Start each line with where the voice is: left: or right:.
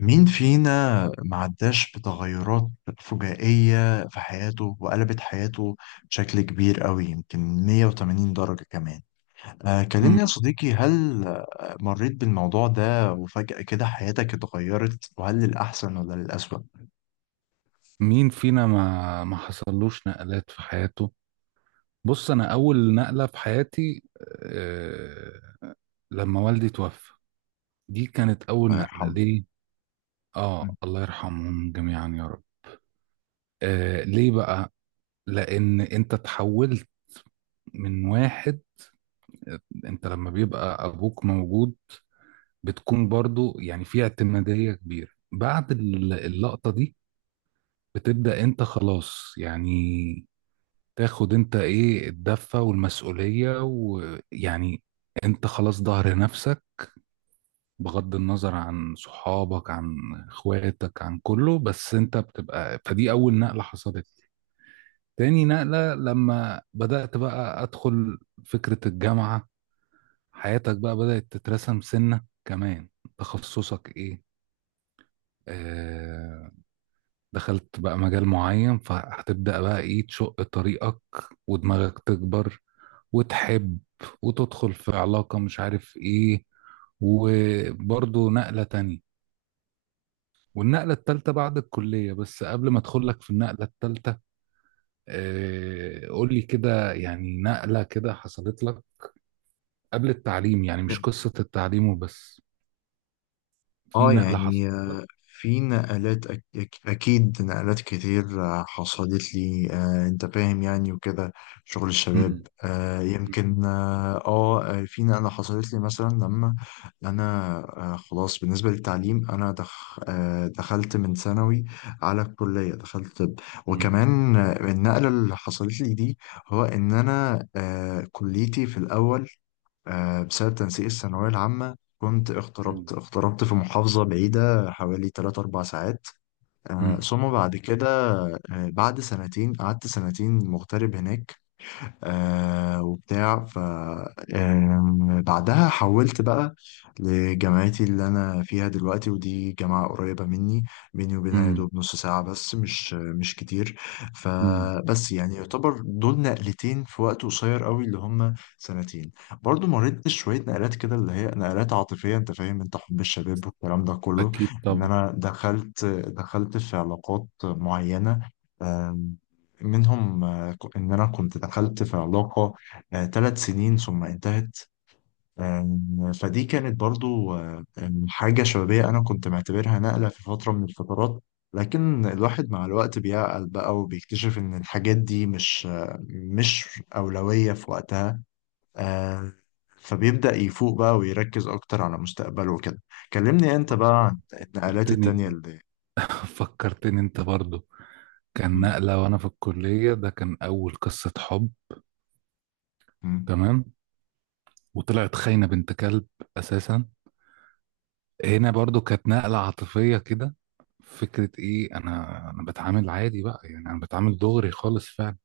left: مين فينا معداش بتغيرات فجائية في حياته وقلبت حياته بشكل كبير قوي، يمكن 180 درجة كمان؟ آه، كلمني يا
right: مم.
left: صديقي، هل مريت بالموضوع ده وفجأة كده حياتك اتغيرت؟ وهل للأحسن ولا للأسوأ؟
right: مين فينا ما حصلوش نقلات في حياته؟ بص، انا اول نقله في حياتي. آه لما والدي توفى، دي كانت اول
left: الله
right: نقله
left: يرحمه.
right: ليه. اه، الله يرحمهم جميعا يا رب. ليه بقى؟ لان انت تحولت من واحد، انت لما بيبقى ابوك موجود بتكون برضو يعني في اعتماديه كبيره. بعد اللقطه دي بتبدا انت خلاص، يعني تاخد انت ايه الدفة والمسؤولية، ويعني انت خلاص ظهر نفسك، بغض النظر عن صحابك عن اخواتك عن كله، بس انت بتبقى، فدي اول نقلة حصلت لي. تاني نقلة لما بدأت بقى ادخل فكرة الجامعة، حياتك بقى بدأت تترسم، سنة كمان تخصصك ايه. آه دخلت بقى مجال معين، فهتبدأ بقى ايه تشق طريقك، ودماغك تكبر، وتحب، وتدخل في علاقة مش عارف ايه، وبرضه نقلة تانية. والنقلة التالتة بعد الكلية، بس قبل ما ادخل لك في النقلة التالتة، قول لي كده، يعني نقلة كده حصلت لك قبل التعليم، يعني مش قصة التعليم وبس، في
left: اه
right: نقلة
left: يعني
right: حصلت لك؟
left: في نقلات أكيد، نقلات كتير حصلت لي، أنت فاهم يعني وكده، شغل الشباب،
right: مم. مم.
left: يمكن. في نقلة حصلت لي مثلا لما أنا، خلاص بالنسبة للتعليم، أنا دخ... آه، دخلت من ثانوي على الكلية، دخلت طب.
right: مم.
left: وكمان النقلة اللي حصلت لي دي، هو إن أنا كليتي في الأول بسبب تنسيق الثانوية العامة كنت اغتربت
right: مم.
left: اغتربت في محافظة بعيدة حوالي 3 4 ساعات.
right: مم.
left: ثم بعد كده، بعد سنتين، قعدت سنتين مغترب هناك، آه وبتاع ف آم، بعدها حولت بقى لجامعتي اللي انا فيها دلوقتي، ودي جامعة قريبة مني، بيني وبينها يا
right: مم.
left: دوب نص ساعة بس، مش كتير.
right: مم.
left: فبس يعني يعتبر دول نقلتين في وقت قصير قوي، اللي هم سنتين. برضو مريت شوية نقلات كده اللي هي نقلات عاطفية، انت فاهم، انت حب الشباب والكلام ده كله،
right: أكيد
left: ان
right: طبعا.
left: انا دخلت في علاقات معينة. آم، منهم إن أنا كنت دخلت في علاقة 3 سنين ثم انتهت. فدي كانت برضو آه، آم، حاجة شبابية، أنا كنت معتبرها نقلة في فترة من الفترات. لكن الواحد مع الوقت بيعقل بقى، وبيكتشف إن الحاجات دي مش أولوية في وقتها. آه، فبيبدأ يفوق بقى ويركز أكتر على مستقبله وكده. كلمني أنت بقى عن النقلات
right: فكرتني،
left: التانية اللي
right: فكرتني أنت برضو. كان
left: م-
right: نقلة وأنا في الكلية، ده كان أول قصة حب،
left: م.
right: تمام، وطلعت خاينة بنت كلب أساسا. هنا برضو كانت نقلة عاطفية كده، فكرة إيه، أنا بتعامل عادي بقى يعني، أنا بتعامل دغري خالص فعلا.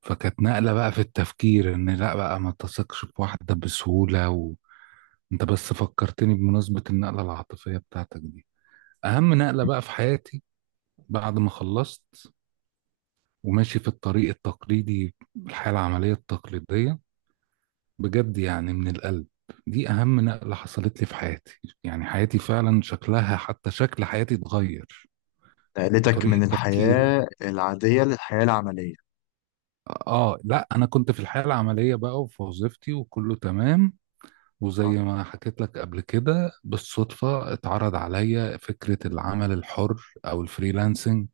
right: فكانت نقلة بقى في التفكير إن لا بقى ما تثقش بواحدة بسهولة، وأنت. بس فكرتني بمناسبة النقلة العاطفية بتاعتك دي، أهم نقلة بقى في حياتي، بعد ما خلصت وماشي في الطريق التقليدي، الحياة العملية التقليدية، بجد يعني من القلب، دي أهم نقلة حصلت لي في حياتي، يعني حياتي فعلا شكلها، حتى شكل حياتي اتغير،
left: نقلتك من
right: وطريقة تفكيري.
left: الحياة العادية للحياة العملية.
right: لا، أنا كنت في الحياة العملية بقى، وفي وظيفتي وكله تمام،
left: صح؟
right: وزي ما حكيت لك قبل كده بالصدفة اتعرض عليا فكرة العمل الحر أو الفريلانسنج.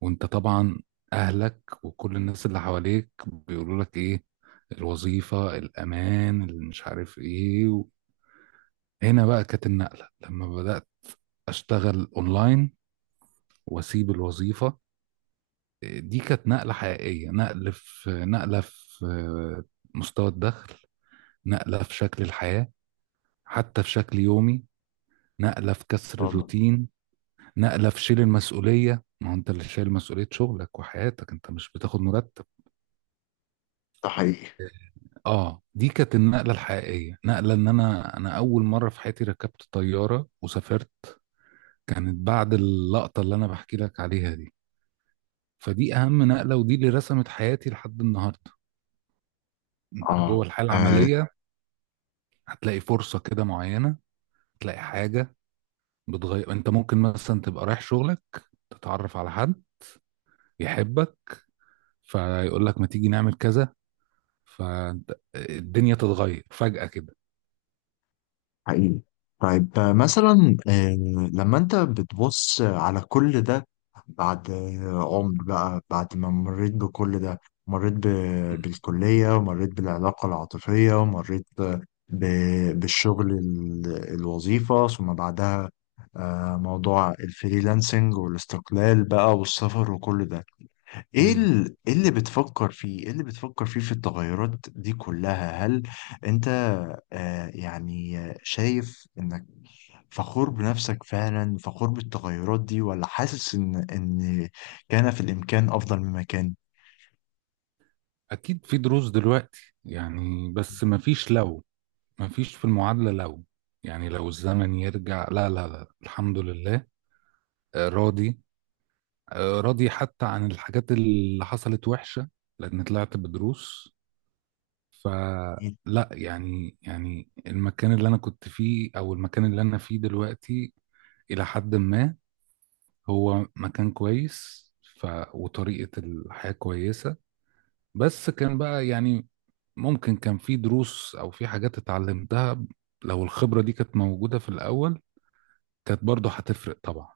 right: وأنت طبعا، أهلك وكل الناس اللي حواليك بيقولوا لك إيه، الوظيفة الأمان اللي مش عارف إيه. هنا بقى كانت النقلة، لما بدأت أشتغل أونلاين وأسيب الوظيفة، دي كانت نقلة حقيقية، نقلة في مستوى الدخل، نقلة في شكل الحياة، حتى في شكل يومي، نقلة في كسر
left: والله.
right: الروتين، نقلة في شيل المسؤولية، ما هو أنت اللي شايل مسؤولية شغلك وحياتك، أنت مش بتاخد مرتب.
left: ده حقيقي.
right: دي كانت النقلة الحقيقية، نقلة إن أنا أول مرة في حياتي ركبت طيارة وسافرت، كانت بعد اللقطة اللي أنا بحكي لك عليها دي، فدي اهم نقله، ودي اللي رسمت حياتي لحد النهارده. انت
left: اه،
right: جوه الحياه
left: آه،
right: العمليه هتلاقي فرصه كده معينه، تلاقي حاجه بتغير، انت ممكن مثلا تبقى رايح شغلك، تتعرف على حد يحبك، فيقول لك ما تيجي نعمل كذا، فالدنيا تتغير فجأة كده.
left: حقيقي. طيب آه، مثلا آه، لما انت بتبص على كل ده بعد عمر بقى، بعد ما مريت بكل ده، مريت
right: مم.
left: بالكلية، ومريت بالعلاقة العاطفية، ومريت بالشغل الوظيفة، ثم بعدها موضوع الفريلانسنج والاستقلال بقى والسفر وكل ده.
right: مم.
left: إيه اللي بتفكر فيه؟ ايه اللي بتفكر فيه في التغيرات دي كلها؟ هل انت يعني شايف انك فخور بنفسك فعلا، فخور بالتغيرات دي، ولا حاسس ان كان في الامكان افضل مما كان؟
right: اكيد في دروس دلوقتي يعني، بس ما فيش لو، ما فيش في المعادلة لو، يعني لو الزمن يرجع، لا لا لا، الحمد لله. راضي، راضي حتى عن الحاجات اللي حصلت وحشة، لأن طلعت بدروس.
left: اكيد.
right: فلا يعني المكان اللي أنا كنت فيه أو المكان اللي أنا فيه دلوقتي إلى حد ما هو مكان كويس. ف... وطريقة الحياة كويسة. بس كان بقى يعني، ممكن كان في دروس أو في حاجات اتعلمتها، لو الخبرة دي كانت موجودة في الأول كانت برضه هتفرق طبعا،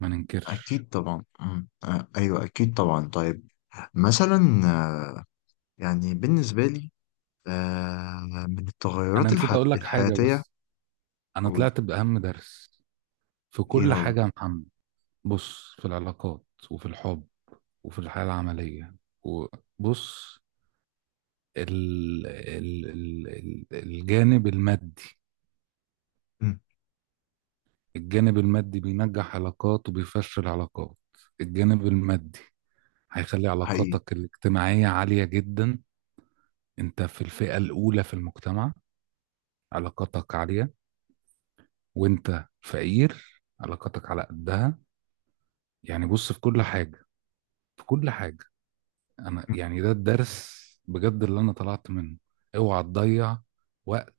right: ما ننكرش.
left: أكيد طبعا، أمم، آه ايوه اكيد طبعا. طيب مثلا، آه يعني بالنسبة لي، آه من
right: أنا
left: التغيرات
right: نسيت أقول لك حاجة
left: الحياتية.
right: بس، أنا
left: أو.
right: طلعت بأهم درس في
left: ايه
right: كل
left: هو؟
right: حاجة يا محمد. بص، في العلاقات، وفي الحب، وفي الحياة العملية، وبص، ال ال ال ال الجانب المادي،
left: أمم.
right: الجانب المادي بينجح علاقات وبيفشل علاقات. الجانب المادي هيخلي
left: حقيقي.
right: علاقاتك الاجتماعية عالية جدا، انت في الفئة الأولى في المجتمع علاقاتك عالية، وانت فقير علاقاتك على قدها. يعني بص في كل حاجة، في كل حاجة، انا
left: أمم.
right: يعني ده الدرس بجد اللي انا طلعت منه. اوعى تضيع وقت،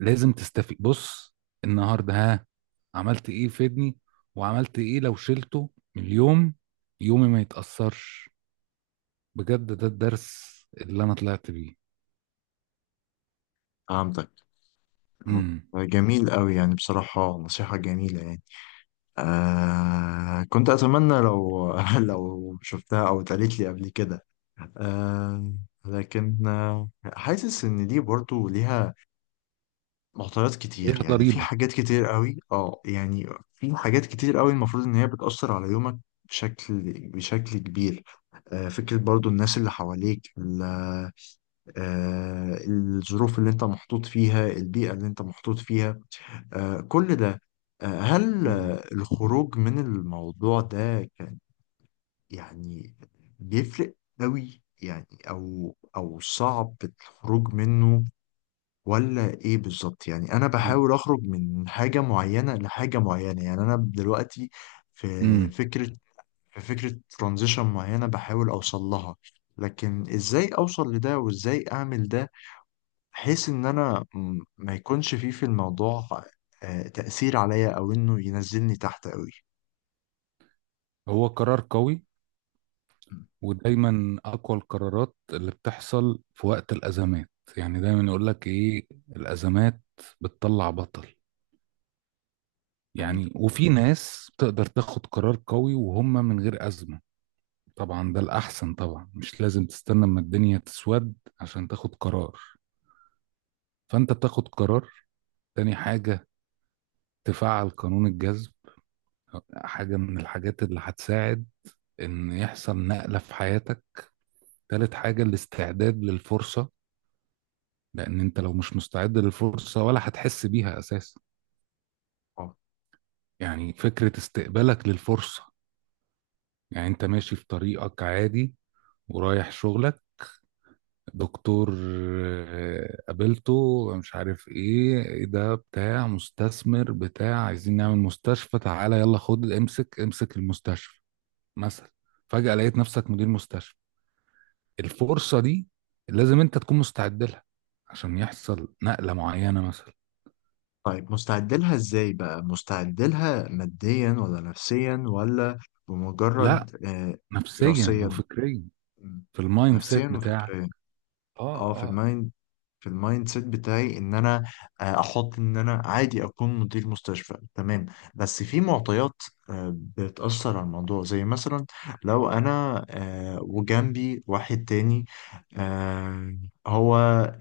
right: لازم تستفيد. بص، النهارده، ها، عملت ايه يفيدني، وعملت ايه لو شلته من اليوم يومي ما يتأثرش، بجد ده الدرس اللي انا طلعت بيه.
left: فهمتك. آه،
right: امم.
left: جميل قوي يعني، بصراحة نصيحة جميلة يعني. كنت أتمنى لو لو شفتها أو اتقالت لي قبل كده. آه لكن حاسس إن دي برضو ليها معطيات
right: ليها
left: كتير، يعني في
right: ضريبة.
left: حاجات كتير قوي يعني، في حاجات كتير قوي المفروض إن هي بتأثر على يومك بشكل بشكل كبير. فكرة برضو الناس اللي حواليك، الظروف اللي انت محطوط فيها، البيئة اللي انت محطوط فيها، كل ده. هل
right: مم.
left: الخروج من الموضوع ده كان يعني بيفرق قوي يعني، او صعب الخروج منه، ولا ايه بالظبط؟ يعني انا بحاول اخرج من حاجة معينة لحاجة معينة. يعني انا دلوقتي في
right: امم.
left: فكرة في فكرة ترانزيشن معينة بحاول اوصل لها. لكن ازاي اوصل لده، وازاي اعمل ده، بحيث ان انا ما يكونش فيه في الموضوع تأثير عليا، او انه ينزلني تحت قوي.
right: هو قرار قوي، ودايما اقوى القرارات اللي بتحصل في وقت الازمات، يعني دايما يقول لك ايه، الازمات بتطلع بطل،
left: امين.
right: يعني، وفي ناس تقدر تاخد قرار قوي وهم من غير أزمة. طبعا ده الأحسن طبعا، مش لازم تستنى اما الدنيا تسود عشان تاخد قرار، فأنت بتاخد قرار. تاني حاجة، تفعل قانون الجذب، حاجة من الحاجات اللي هتساعد إن يحصل نقلة في حياتك. تالت حاجة، الاستعداد للفرصة، لأن أنت لو مش مستعد للفرصة ولا هتحس بيها أساسا،
left: اه.
right: يعني فكرة استقبالك للفرصة. يعني أنت ماشي في طريقك عادي، ورايح شغلك، دكتور، قابلته مش عارف ايه ده بتاع مستثمر، بتاع عايزين نعمل مستشفى، تعالى يلا خد امسك امسك المستشفى، مثلا، فجأة لقيت نفسك مدير مستشفى، الفرصة دي لازم انت تكون مستعد لها، عشان يحصل نقلة معينة مثلا.
left: طيب، مستعد لها ازاي بقى؟ مستعد لها ماديا ولا نفسيا ولا
right: لا،
left: بمجرد
right: نفسيا
left: دراسيا؟
right: وفكريا،
left: م.
right: في المايند
left: نفسيا
right: سيت بتاعك.
left: وفكريا. اه،
right: اه،
left: في
right: اه.
left: المايند في المايند سيت بتاعي ان انا احط ان انا عادي اكون مدير مستشفى، تمام. بس في معطيات بتأثر على الموضوع، زي مثلا لو انا وجنبي واحد تاني، آه، هو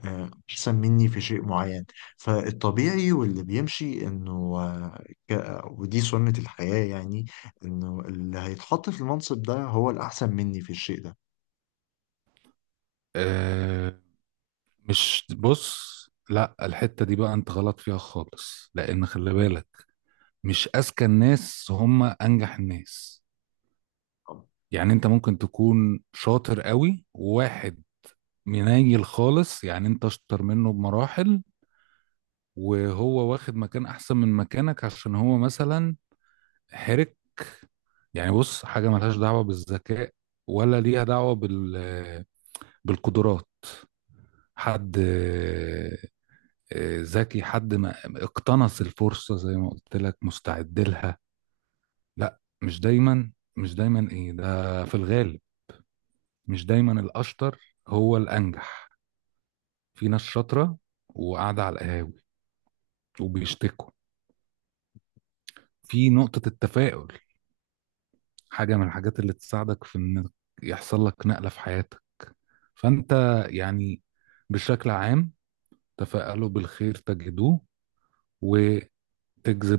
left: احسن مني في شيء معين. فالطبيعي واللي بيمشي انه، آه، ودي سنة الحياة يعني، انه اللي هيتحط في المنصب ده هو الاحسن مني في الشيء ده.
right: آه، مش بص، لا، الحتة دي بقى انت غلط فيها خالص، لان خلي بالك، مش اذكى الناس هم انجح الناس، يعني انت ممكن تكون شاطر قوي، وواحد منيل خالص، يعني انت اشطر منه بمراحل، وهو واخد مكان احسن من مكانك، عشان هو مثلا حرك. يعني بص، حاجة ملهاش دعوة بالذكاء، ولا ليها دعوة بالقدرات، حد ذكي، حد ما اقتنص الفرصة زي ما قلت لك، مستعد لها. لا مش دايما، مش دايما ايه ده، في الغالب مش دايما الأشطر هو الأنجح، في ناس شاطرة وقاعدة على القهاوي وبيشتكوا. في نقطة التفاؤل، حاجة من الحاجات اللي تساعدك في إن يحصل لك نقلة في حياتك، فأنت يعني بشكل عام، تفائلوا بالخير تجدوه، وتجذب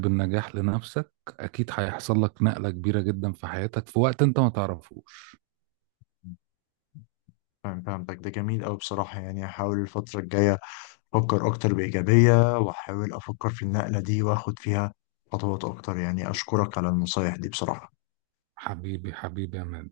right: النجاح لنفسك، أكيد هيحصل لك نقلة كبيرة جدا في حياتك في وقت أنت ما تعرفوش.
left: مم. فاهم، فهمتك، ده جميل أوي بصراحة. يعني هحاول الفترة الجاية أفكر أكتر بإيجابية، وأحاول أفكر في النقلة دي، وأخد فيها خطوات أكتر، يعني أشكرك على النصايح دي بصراحة.
right: حبيبي حبيبي يا مان.